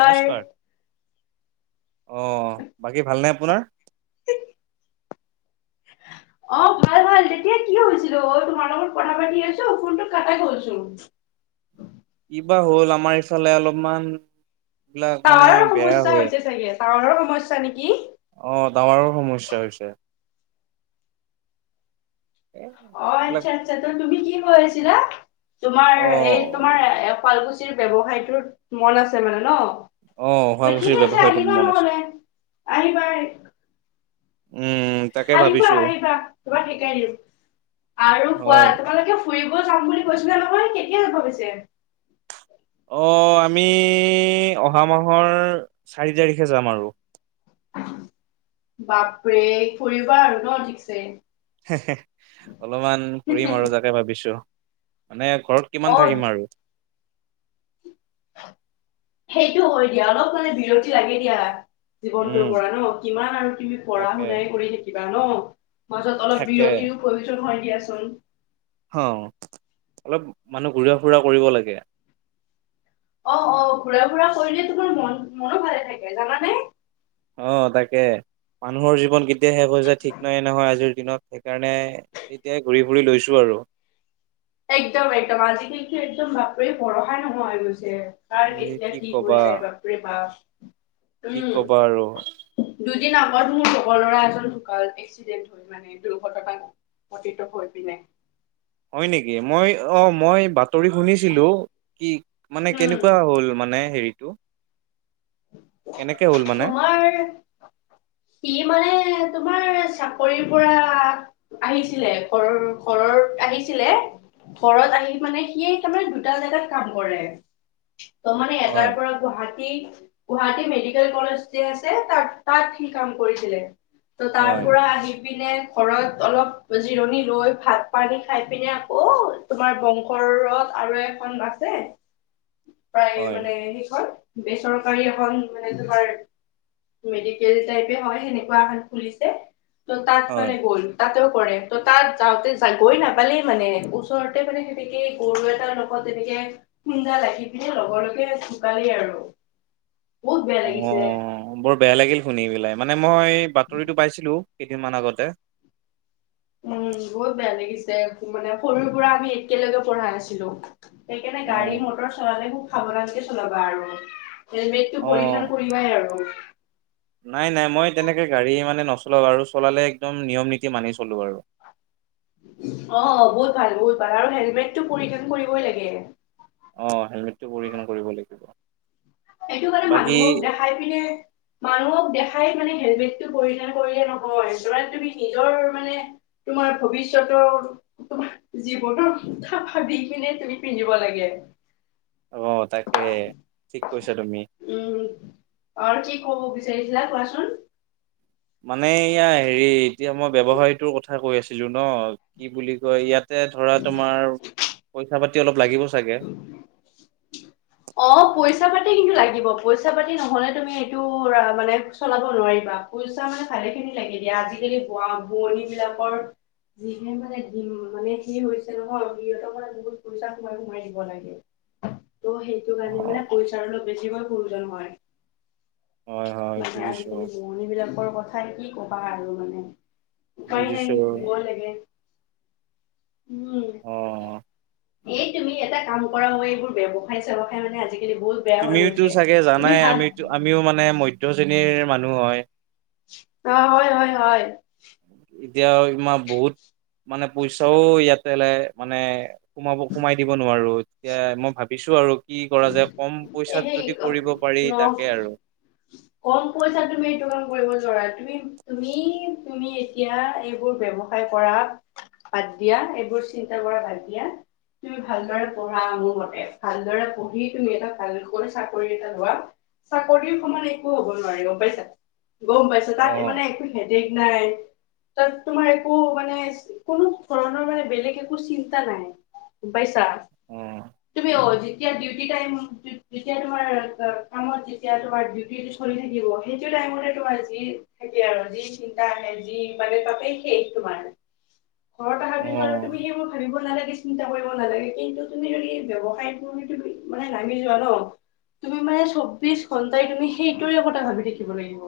নমস্কাৰ! অহ বাকী ভালনে আপোনাৰ? [inaudible] অহ ভাল ভাল। তেতিয়া কি হৈছিলো অ তোমাৰ লগত কথা পাতি আছো ফোনটো কাটা গলচোন? কিবা হ'ল আমাৰ ইফালে অলপমান বিলাক মানে তাৱাৰৰ বেয়া সমস্যা হৈ হৈছে চাগে? তাৱাৰৰ সমস্যা নেকি? অহ তাৱাৰৰ সমস্যা হৈছে। অহ এইবিলাক আচ্ছা আচ্ছা। তো তুমি কি কৈ আছিলা তোমাৰ অ এই তোমাৰ এ শুৱালকুছি ব্যৱসায়টোত মন আছে মানে ন? অ ঠিক শুৱালকুছিৰ আছে ব্যৱসায়টোত আহিবা মন আছে নহ'লে আহিবা উম তাকে আহিবা ভাবিছো আহিবা তোমাক শিকাই দিম আৰু কোৱা হয় তোমালোকে ফুৰিব যাম বুলি কৈছিলা নহয়, কেতিয়া যাবা পিছে? অহ আমি অহা মাহৰ চাৰি তাৰিখে যাম আৰু। বাপৰে! ফুৰিবা আৰু ন ঠিকছে। সে সে অলপমান ফুৰিম আৰু তাকে ভাবিছো, মানে ঘৰত কিমান অ থাকিম আৰু। সেইটো হয় দিয়া অলপ মানে বিৰতি লাগে দিয়া। জীৱনটোৰ উম পৰা ন, কিমান আৰু তুমি পঢ়া তাকে শুনাই কৰি থাকিবা ন? মাজত অলপ তাকে বিৰতিৰ প্ৰয়োজন হয় দিয়াচোন। হও অলপ মানুহ ঘূৰা-ফুৰা কৰিব লাগে। অহ অহ ঘুৰা ফুৰা কৰিলে তোমাৰ মন মনো ভালে থাকে জানানে। অহ তাকে মানুহৰ জীৱন কেতিয়া শেষ হৈ যায় ঠিক নাই নহয় আজিৰ দিনত। সেইকাৰণে এতিয়াই ঘূৰি ফুৰি লৈছোঁ আৰু। একদম একদম আজিকালিতো একদম বাপৰে ভৰসাই নহা হৈ গৈছে। কাৰ এ কেতিয়া কি হৈ কবা যায় বাপৰে বাপ। কি উম ক'বা আৰু। দুদিন আগত মোৰ লগৰ ল'ৰা এজন ঢুকাল এক্সিডেন্ট হৈ মানে দুৰ্ঘটনা সংঘটিত হৈ পিনে। হয় নেকি মই অহ মই বাত স্ত্ৰৰী শুনিছিলো কি মানে উম কেনেকুৱা হ'ল মানে হেৰিটো? কেনেকে হ'ল মানে তোমাৰ সি মানে তোমাৰ চাকৰিৰ পৰা আহিছিলে ঘৰৰ ঘৰত আহিছিলে ঘৰত আহি মানে সিয়ে তাৰমানে দুটা জাগাত কাম কৰে তাৰমানে এটাৰ হয় পৰা গুৱাহাটী গুৱাহাটী মেডিকেল কলেজ যে আছে তাত তাত সি কাম কৰিছিলে ত' তাৰ হয় পৰা আহি পিনে ঘৰত অলপ জিৰণি লৈ ভাত পানী খাই পিনে আকৌ তোমাৰ বংশৰত আৰু খন আছে প্ৰায় হয় মানে সেইখন বেচৰকা ৰী এখন মানে তোমাৰ মেডিকেল টাইপে হয় সেনেকুৱা এখন খুলিছে তো তাত হয় মানে গ'ল। তাতেও কৰে তো' তাত যাওঁতে গৈ নাপালেই মানে ওচৰতে মানে সেনেকে গৰু এটা ত' তেনেকে খুন্দা লাগি পিনে লগে লগে ঢুকালেই আৰু। বহুত বেয়া অহ লাগিছে বৰ বেয়া লাগিল শুনি পেলাই মানে মই বাতৰিটো পাইছিলো কেইদিনমান আগতে উম বহুত বেয়া লাগিছে মানে সৰুৰ পৰা আমি একেলগে পঢ়া আছিলো। সেইকাৰণে অ গাড়ী মটৰ চলালে খুব সাৱধানকে চলাবা আৰু হেলমেটটো অ পৰিধান কৰি থাকিবাই আৰু। নাই নাই মই তেনেকে গাড়ী মানে নচলাও আৰু চলালে একদম নিয়ম নীতি মানি চলো আৰু। অ' বহুত ভাল বহুত ভাল আৰু হেলমেটটো পৰিধান কৰিবই লাগে। অ' হেলমেটটো পৰিধান কৰিব লাগিব। সেইটো কাৰণে বাকী মানুহক দেখাই পিনে মানুহক দেখাই মানে হেলমেটটো পৰিধান কৰিলে নহয় ধৰা তুমি নিজৰ মানে তোমাৰ ভৱিষ্যতৰ তোমাৰ জীৱনৰ কথা ভাবি পিনে তুমি পিন্ধিব লাগে। অ' তাকে ঠিক কৈছা তুমি। উম' আৰু কি ক'ব বিচাৰিছিলা কোৱাচোন? মানে এয়া হেৰি এতিয়া মই ব্যৱসায়টোৰ কথা কৈ আছিলো ন কি বুলি কয় ইয়াত যে ধৰা তোমাৰ পইচা পাতি অলপ লাগিব চাগে? অ' পইচা পাতি কিন্তু লাগিব পইচা পাতি নহলে তুমি এইটো মানে চলাব নোৱাৰিবা। পইচা মানে ভালে খিনি লাগে দিয়া আজিকালিু ভুৱনী বিলাকৰ। যিহে মানে দিম মানে সেই হৈছে নহয় সিহঁতৰ মানে বহুত পইচা সো মাই দিব লাগে ত' সেইটো অ কাৰনে মানে পই আৰু অলপ বেছিকৈ প্ৰয়োজন হয় হয় হয় মানে বুজিছো আজিকালি ৰুৱনি বিলাকৰ কথা কি কবা আৰু মানে উপায় বুজিছো নাই দিবই লাগে। উম অ'। এই তুমি এটা কাম কৰা মই এইবোৰ ব্যৱসায় চ্ৱসায় মানে আজিকালি বহুত বেয়া হৈ তুমিওতো গৈছে চাগে তুমি জানাই ভাল আমিতো আমিও মানে মধ্য শ্ৰেণীৰ মানুহ হয়। অ', হয় হয় হয়। এতিয়া তোমাৰ বহুত মানে পইচাও ইয়াতে ল মানে সোমাব সোমাই দিব নোৱাৰো, এতিয়া মই ভাবিছো আৰু। কি কৰা যায় কম এ পইচাত সেই যদি কৰিব পাৰি ন তাকে আৰু। [inaudible] কম পইচাত তুমি এইটো কাম কৰিব নোৱাৰা, তুমি তুমি তুমি এতিয়া এইবোৰ ব্যৱ হাৰ কৰা বাদ দিয়া, এইবোৰ চিন্তা কৰা বাদ দিয়া। তুমি ভালদৰে পঢ়া মোৰ মতে, ভালদৰে পঢ়ি তুমি এটা ভালকৈ চাকৰি এটা লোৱা, চাকৰিৰ সমান একো হ'ব নোৱাৰি গম পাইছা। গম পাইছোঁ, অ তাত মানে একো হেডেগ নাই। তাত তোমাৰ একো মানে কোনো ধৰণৰ মানে বেলেগ একো চিন্তা নাই। গম পাইছা অ তুমি অধি তেতিয়া ডিউটি টাইম যেতিয়া তোমাৰ কামত যেতিয়া তোমাৰ ডিউটি চলি থাকিব। সেইটো টাইমতে তোমাৰ যি থাকে আৰু যি চিন্তা আহে যি মানে তাতেই শেষ তোমাৰ। ঘৰত অহাৰ অ পিছত আৰু তুমি সেই মোৰ ভাবিব নালাগে চিন্তা কৰিব নালাগে, কিন্তু তুমি যদি ব্যয়ৱসায় তুমি তুমি মানে নামি যোৱা ন। তুমি মানে চৌবিশ ঘন্টাই তুমি সেইটোৰে কথা ভাবি থাকিব লাগিব।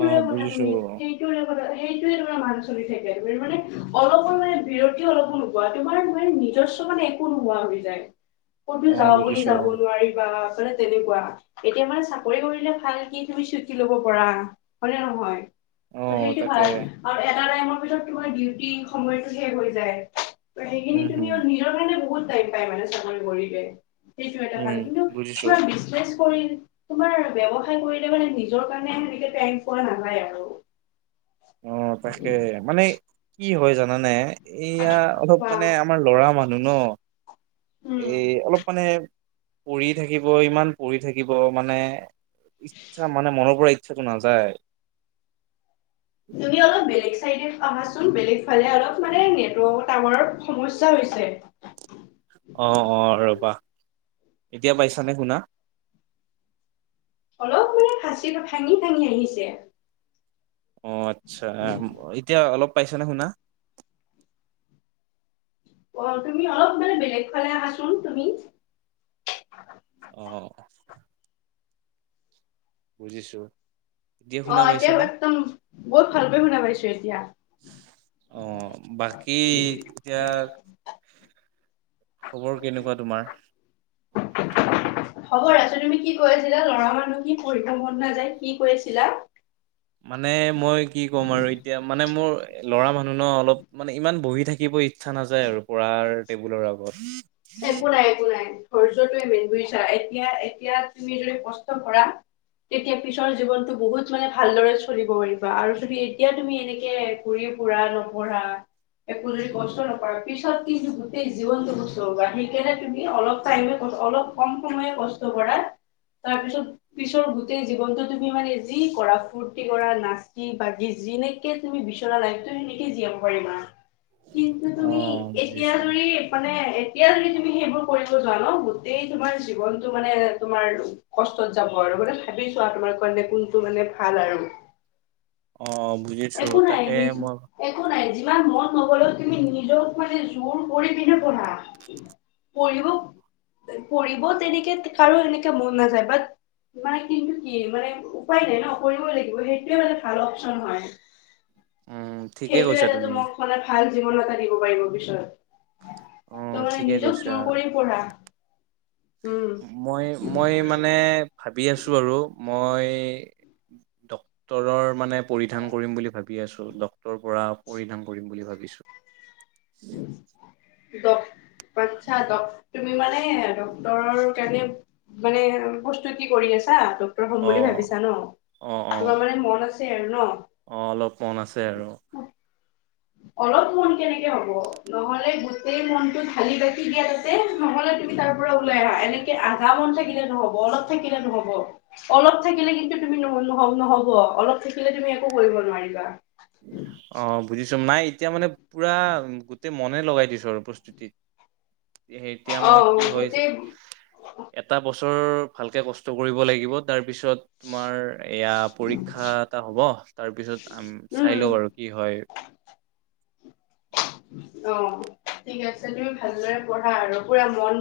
অ কথা বুজিছো তুমি সেইটোৰে কথা সেইটোৱে তোমাৰ মান চলি থাকে, তুমি মানে অলপো মানে বিৰতি অলপো নোপোৱা তোমাৰ মানে নিজস্ব মানে টো নহোৱা হৈ যায়, ক'তো অ যাওঁ বুলি বুজিছো যাব নোৱাৰি বা মানে তেনেকুৱা, এতিয়া মানে চাকৰি কৰিলে ভাল কি তুমি চুটি লব পাৰা হয়নে নহয়? অ ত' সেইটো তাকে ভাল আৰু এটা টাইমৰ ভিতৰত তোমাৰ ডিউটি সময়তটো শেষ হৈ যায়। ত' সেইখিনি উম হম তুমি আৰু নিজৰ কাৰণে বহুত টাইম পাই মানে চাকৰি কৰিলে। সেইটো এটা উম ভাল, কিন্তু বুজিছো ধৰা বিজনেছ কৰি তোমাৰ ব্যৱসায় কৰিলে মানে নিজৰ কাৰণে সেনেকে টাইম পোৱা নাযায় আৰু। অঁ, তাকে মানে কি হয় জানানে, এয়া অলপ চোৱা মানে আমাৰ লৰা মানুহ ন। উম। এ অলপ মানে পৰি থাকিব ইমান পৰি থাকিব মানে। ইচ্ছা মানে মনৰ পৰা ইচ্ছাটো নাযায়। তুমি অলপ বেলেগ চাইডে অহাচোন বেলেগ ফালে অলপ মানে নেটৱৰ্কৰ টাৱাৰ সমস্যা হৈছে। অঁ অঁ, ৰবা এতিয়া পাইছানে শুনা? অলপ মানে ফাঁচি ভাঙি ভাঙি আহিছে। অঁ, আচ্ছা এতিয়া অলপ পাইছানা শুনা? অঁ তুমি অলপ মানে বেলেগ ফালে আহাচোন তুমি? অঁ। বুজিছো। শুনা অঁ, এতিয়া পাইছানে একদম বহুত ভালকৈ শুনা পাইছো এতিয়া। অঁ বাকী এতিয়া, খবৰ কেনেকুৱা তোমাৰ? [unintelligible] হ'ব ৰাজো তুমি কি কৈ আছিলা লৰা মানুহ কি পঢ়িব থাকিব মন নাযায় কি কৈ আছিলা? মানে মই কি ক'ম আৰু এতিয়া মানে মোৰ লৰা মানুহ ন, অলপ মানে ইমান বহি থাকিব ই ইচা নাযায় আৰু পঢ়া টেবুলৰ আগত। একো নাই একো নাই ধৈৰ্যটো মেইন বুজিছা এতিয়া এতিয়া তুমি যদি কষ্ট কৰা। তেতিয়া পিছৰ জীৱনতটো বহুত মানে ভালদৰে চলিব পাৰিবা আৰু তুমি এতিয়া তুমি এনেকে ঘূৰিফুৰা নপঢ়া একো যদি কষ্ট নকৰা, পিছত কিন্তু গোটেই জীৱনটো সেইকাৰণে তুমি অলপ টাইম অলপ কম সময়ে কষ্ট কৰা তাৰপিছত পিছৰ গোটেই জীৱনটো তুমি মানে যি কৰা ফুৰ্তি কৰা নাচি বাগি যেনে কে তুমি বিচৰা লাইফতো সেনেকে জীয়াব পাৰিবা কিন্তু অ তুমি এতিয়া বুজিছো যদি মানে এতিয়া যদি তুমি সেইবোৰ কৰিব যোৱা ন গোটেই তোমাৰ জীৱনটো মানে তোমাৰ কষ্টত যাব আৰু মানে ভাবি চোৱা তোমাৰ কাৰণে কোনটো মানে ভাল আৰু অ বুজিছো একো নাই তাকে নিজ মই একো নাই যিমান মন নগলেও তুমি নিজক মানে জোৰ কৰি পিনে পঢ়া [unintelligible] পঢ়িব পঢ়িব তেনেকে কাৰো এনেকে মন নাযায় বাত মানে কিন্তু কি মানে উপায় নাই ন কৰিবই লাগিব সেইটোৱে মানে ভাল অপচন হয় উম ঠিকে সেইটোয়ে কৈছা এটা তুমি তোমোক মানে ভাল জীৱন এটা দিব পাৰিব পিছত অ ত মানে ঠিকে নিজক যোৰ কৈছা কৰি পঢ়া উম মই মই মানে ভাবি আছোঁ আৰু মই ট ডক্তৰৰ মানে পৰিধান কৰিম বুলি ভাবি আছো ডক্তৰ পৰা পৰিধান কৰিম বুলি ভাবিছোঁ [unintelligible] ড আচ্ছা ড তুমি মানে ডক্তৰৰ কাৰণে মানে প্ৰস্তুতি কৰি আছা তোক ডক্তৰ হ'ম অ বুলি ভাবিছা ন অ অ তোমাৰ মানে মন আছে আৰু ন অ অলপ মন আছে আৰু অলপ মন কেনেকে হব নহলে গোটেই মনটো ঢালি বাকি দিয়া তাতে নহলে তুমি তাৰ পৰা ওলাই আহা এনেকে আধা মন থাকিলে নহব অলপ থাকিলে নহব অলপ থাকিলে কিন্তু তুমি ন ন নহব অলপ থাকিলে তুমি একো কৰিব নোৱাৰিবা অ বুজিছো নাই এতিয়া মানে পুৰা গোটেই মনে লগাই দিছো আৰু প্ৰস্ত তিত এতিয়া অ মই কি হৈছে গোটেই এটা বছৰ ভালকে কষ্ট কৰিব লাগিব তাৰপিছত তোমাৰ এয়া পৰীক্ষা এটা হ'ব তাৰপিছত চাই উম লও আৰু কি হয় অ ঠিক আছে তুমি ভালদৰে পঢ়া আৰু পুৰা মন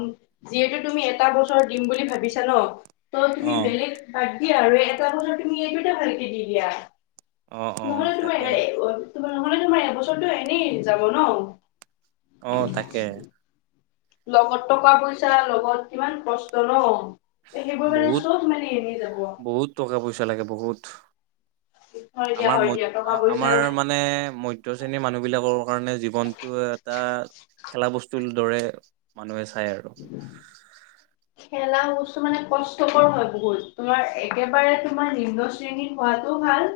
যিহেতু তুমি এটা বছৰ দিম বুলি ভাবিছা ন ত তুমি অ বেলেগ বাদ দিয়া আৰু এটা বছৰ তুমি এইটোতে ভালকে দি দিয়া অ অ নহ'লে তোমাৰ তাকে এই অ তোমাৰ নহলে তোমাৰ এবছৰটো এনেই যাব ন অ তাকে লগত টকা পইচা লগত কিমান কষ্ট ন সেইবোৰ মানে বহুত চব মানে এনেই যাব বহুত টকা পইচা লাগে বহুত। হয় দিয়া আমাৰ ম হয় দিয়া টকা আমাৰ পইচা মান মানে মধ্যশ্ৰেণীৰ মানুহবিলাকৰ কাৰণে জীৱনটো এটা খেলা বস্তুৰ দৰে মানুহে চাই আৰু। খেলা বস্তু মানে কষ্টকৰ হয় বহুত তোমাৰ একেবাৰে তোমাৰ নিম্ন শ্ৰেণীত হোৱাতো ভাল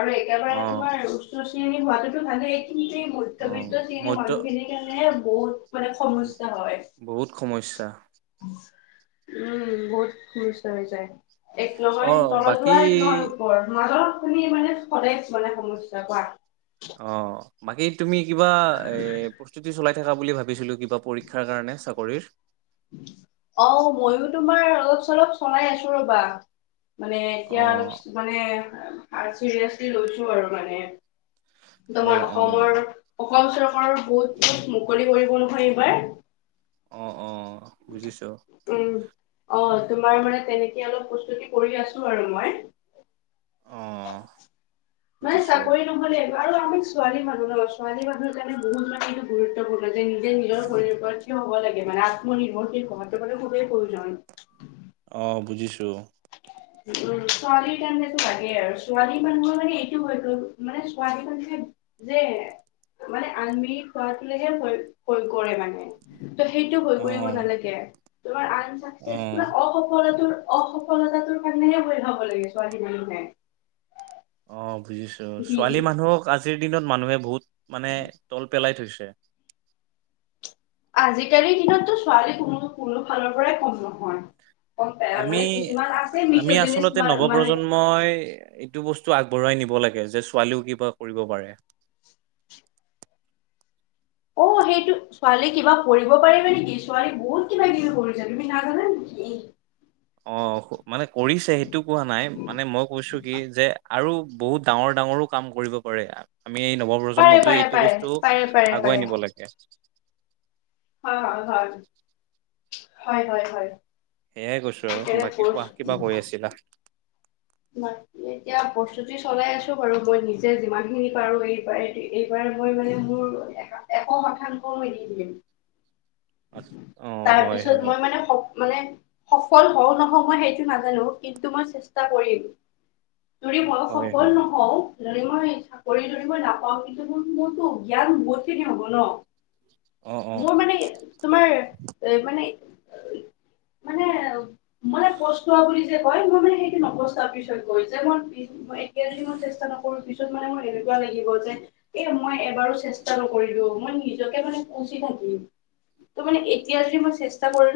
আৰু অ একেবাৰে তোমাৰ উচ্চ শ্ৰেণী হোৱাটোতো ভালেই কিন্তু অ মধ্যবিত্ত শ্ৰেণীৰ মধ্য মানুহখিনিৰ কাৰণে বহুত মানে সমস্যা হয়। বহুত সমস্যা। উম বহুত সমস্যা হৈ যায়। এক অ নহয়, তলত বাকী যোৱা নহয় ওপৰত মাজত তুমি মানে সদায় মানে সমস্যা পোৱা অ বাকী তুমি কিবা এই প্ৰস্তুতি চলাই থকা বুলি ভাবিছিলোঁ কিবা পৰীক্ষাৰ কাৰণে চাকৰিৰ। অ', ময়ো তোমাৰ অলপ-চলপ চলাই আছোঁ ৰবা। মানে অ এতিয়া অলপ মানে আহ', চিৰিয়াচলি লৈছোঁ আৰু মানে। অ তোমাৰ অ অসমৰ, অসম চৰকাৰৰ পোষ্টবোৰ মুকলি কৰিব নহয় এইবাৰ। অ', -অ', বুজিছোঁ। উম', অ', তোমাৰ মানে, তেনেকে অলপ প্ৰস্তুতি কৰি আছোঁ আৰু মই। অ মানে বুজিছো চাকৰি নহ'লে, আৰু আমি ছোৱালী মানুহ ন! ছোৱালী মানুহৰ কাৰণে বহুত মানে। গুৰুত্বপূৰ্ণ যে, নিজে নিজৰ ভৰিৰ ওপৰত থিয় হ'ব লাগে মানে, আত্মনিৰ্ভৰশীল হোৱাটো মানে খুবেই প্ৰয়োজন। অ', বুজিছোঁ। উম, ছোৱালীৰ কাৰণেতো লাগেই আৰু ছোৱালী মানুহৰ মানে, এইটো হয়তো মানে ছোৱালী মানে। যে মানে আমি কৰাতো লৈ হে প্ৰয়ো-প্ৰয়োগ কৰে মানে। ত' সেইটো ভয় অ কৰিব নালাগে, তোমাৰ অ আনচাকচেচফুল অসফলতা। অসফলতাটোৰ কাৰণেহে ভয় খাব লাগে ছোৱালী মানুহে। অ', বুজিছোঁ, ছোৱালী মানুহক আজিৰ দিনত মানুহে বহুত মানে তল পেলাই থৈছে। আজিকালিৰ দিনতটো ছোৱালী কোনো কোনো ফালৰ পৰাই কম নহয়। আমি, মানে কিছুমান আআ', আছে -আমি মিছজিনিছ আচলতে মানে নৱপ্ৰজন্ম। মই, এইটো বস্তু আগবঢ়ুৱাই নিব লাগে যে, ছোৱালীও কিবা কৰিব পাৰে। অ', সেইটো ছোৱালী কিবা কৰিব পাৰে মানে কি, ছোৱালী বহুত কিবা-কিবি কৰিছে, তুমি নাজানা নেকি? অ', ক', মানে কৰিছে, সেইটো কোৱা নাই, মানে মই কৈছোঁ কি যে। আৰু বহুত ডাঙৰ-ডাঙৰো কাম কৰিব পাৰে। আমি এই পাৰে নৱপ্ৰজন্মটো পাৰে এইটো পাৰে বস্তু পাৰে পাৰে আগুৱাই পাৰে নিব লাগে। হয়-হয়-হয়, হয়-হয়-হয়। সেয়াই কৈছোঁ আৰু বাকী কোৱা, কিবা কৈ আছিলা? একো নাই। এতিয়া প্ৰস্তুতি চলাই আছোঁ বাৰু, মই নিজে যিমানখিনি পাৰোঁ, এইবাৰ হেৰি এইবাৰ মই মানে মোৰ। এশ-এশ শতাংশ এৰি দিলে। অ হয় তাৰপিছত হয় মই মানে সফ মানে, সফল হওঁ নহওঁ মই সেইটো নাজানোঁ, কিন্তু মই চেষ্টা কৰিম। যদি মই হয় সফল হয় নহওঁ। যদি মই চাকৰি যদি মই নাপাওঁ কিন্তু মোৰ-মোৰতো জ্ঞান বহুতখিনি হ'ব ন। অ অ মোৰ মানে, তোমাৰ এ, মানে, মানে। মানে পষ্টোৱা বুলি যে কয়, মই মানে সেইটো নপষ্টাও পিছত গৈ, যে মই পিছ মই একেদিনত চেষ্টা নকৰোঁ, পিছত মানে মোৰ এনেকুৱা লাগিব যে। এ মই এবাৰো চেষ্টা নকৰিলোঁ মই নিজকে মানে কুচি থাকিম। ত মানে এতিয়া যদি মই চেষ্টা কৰিলোঁ।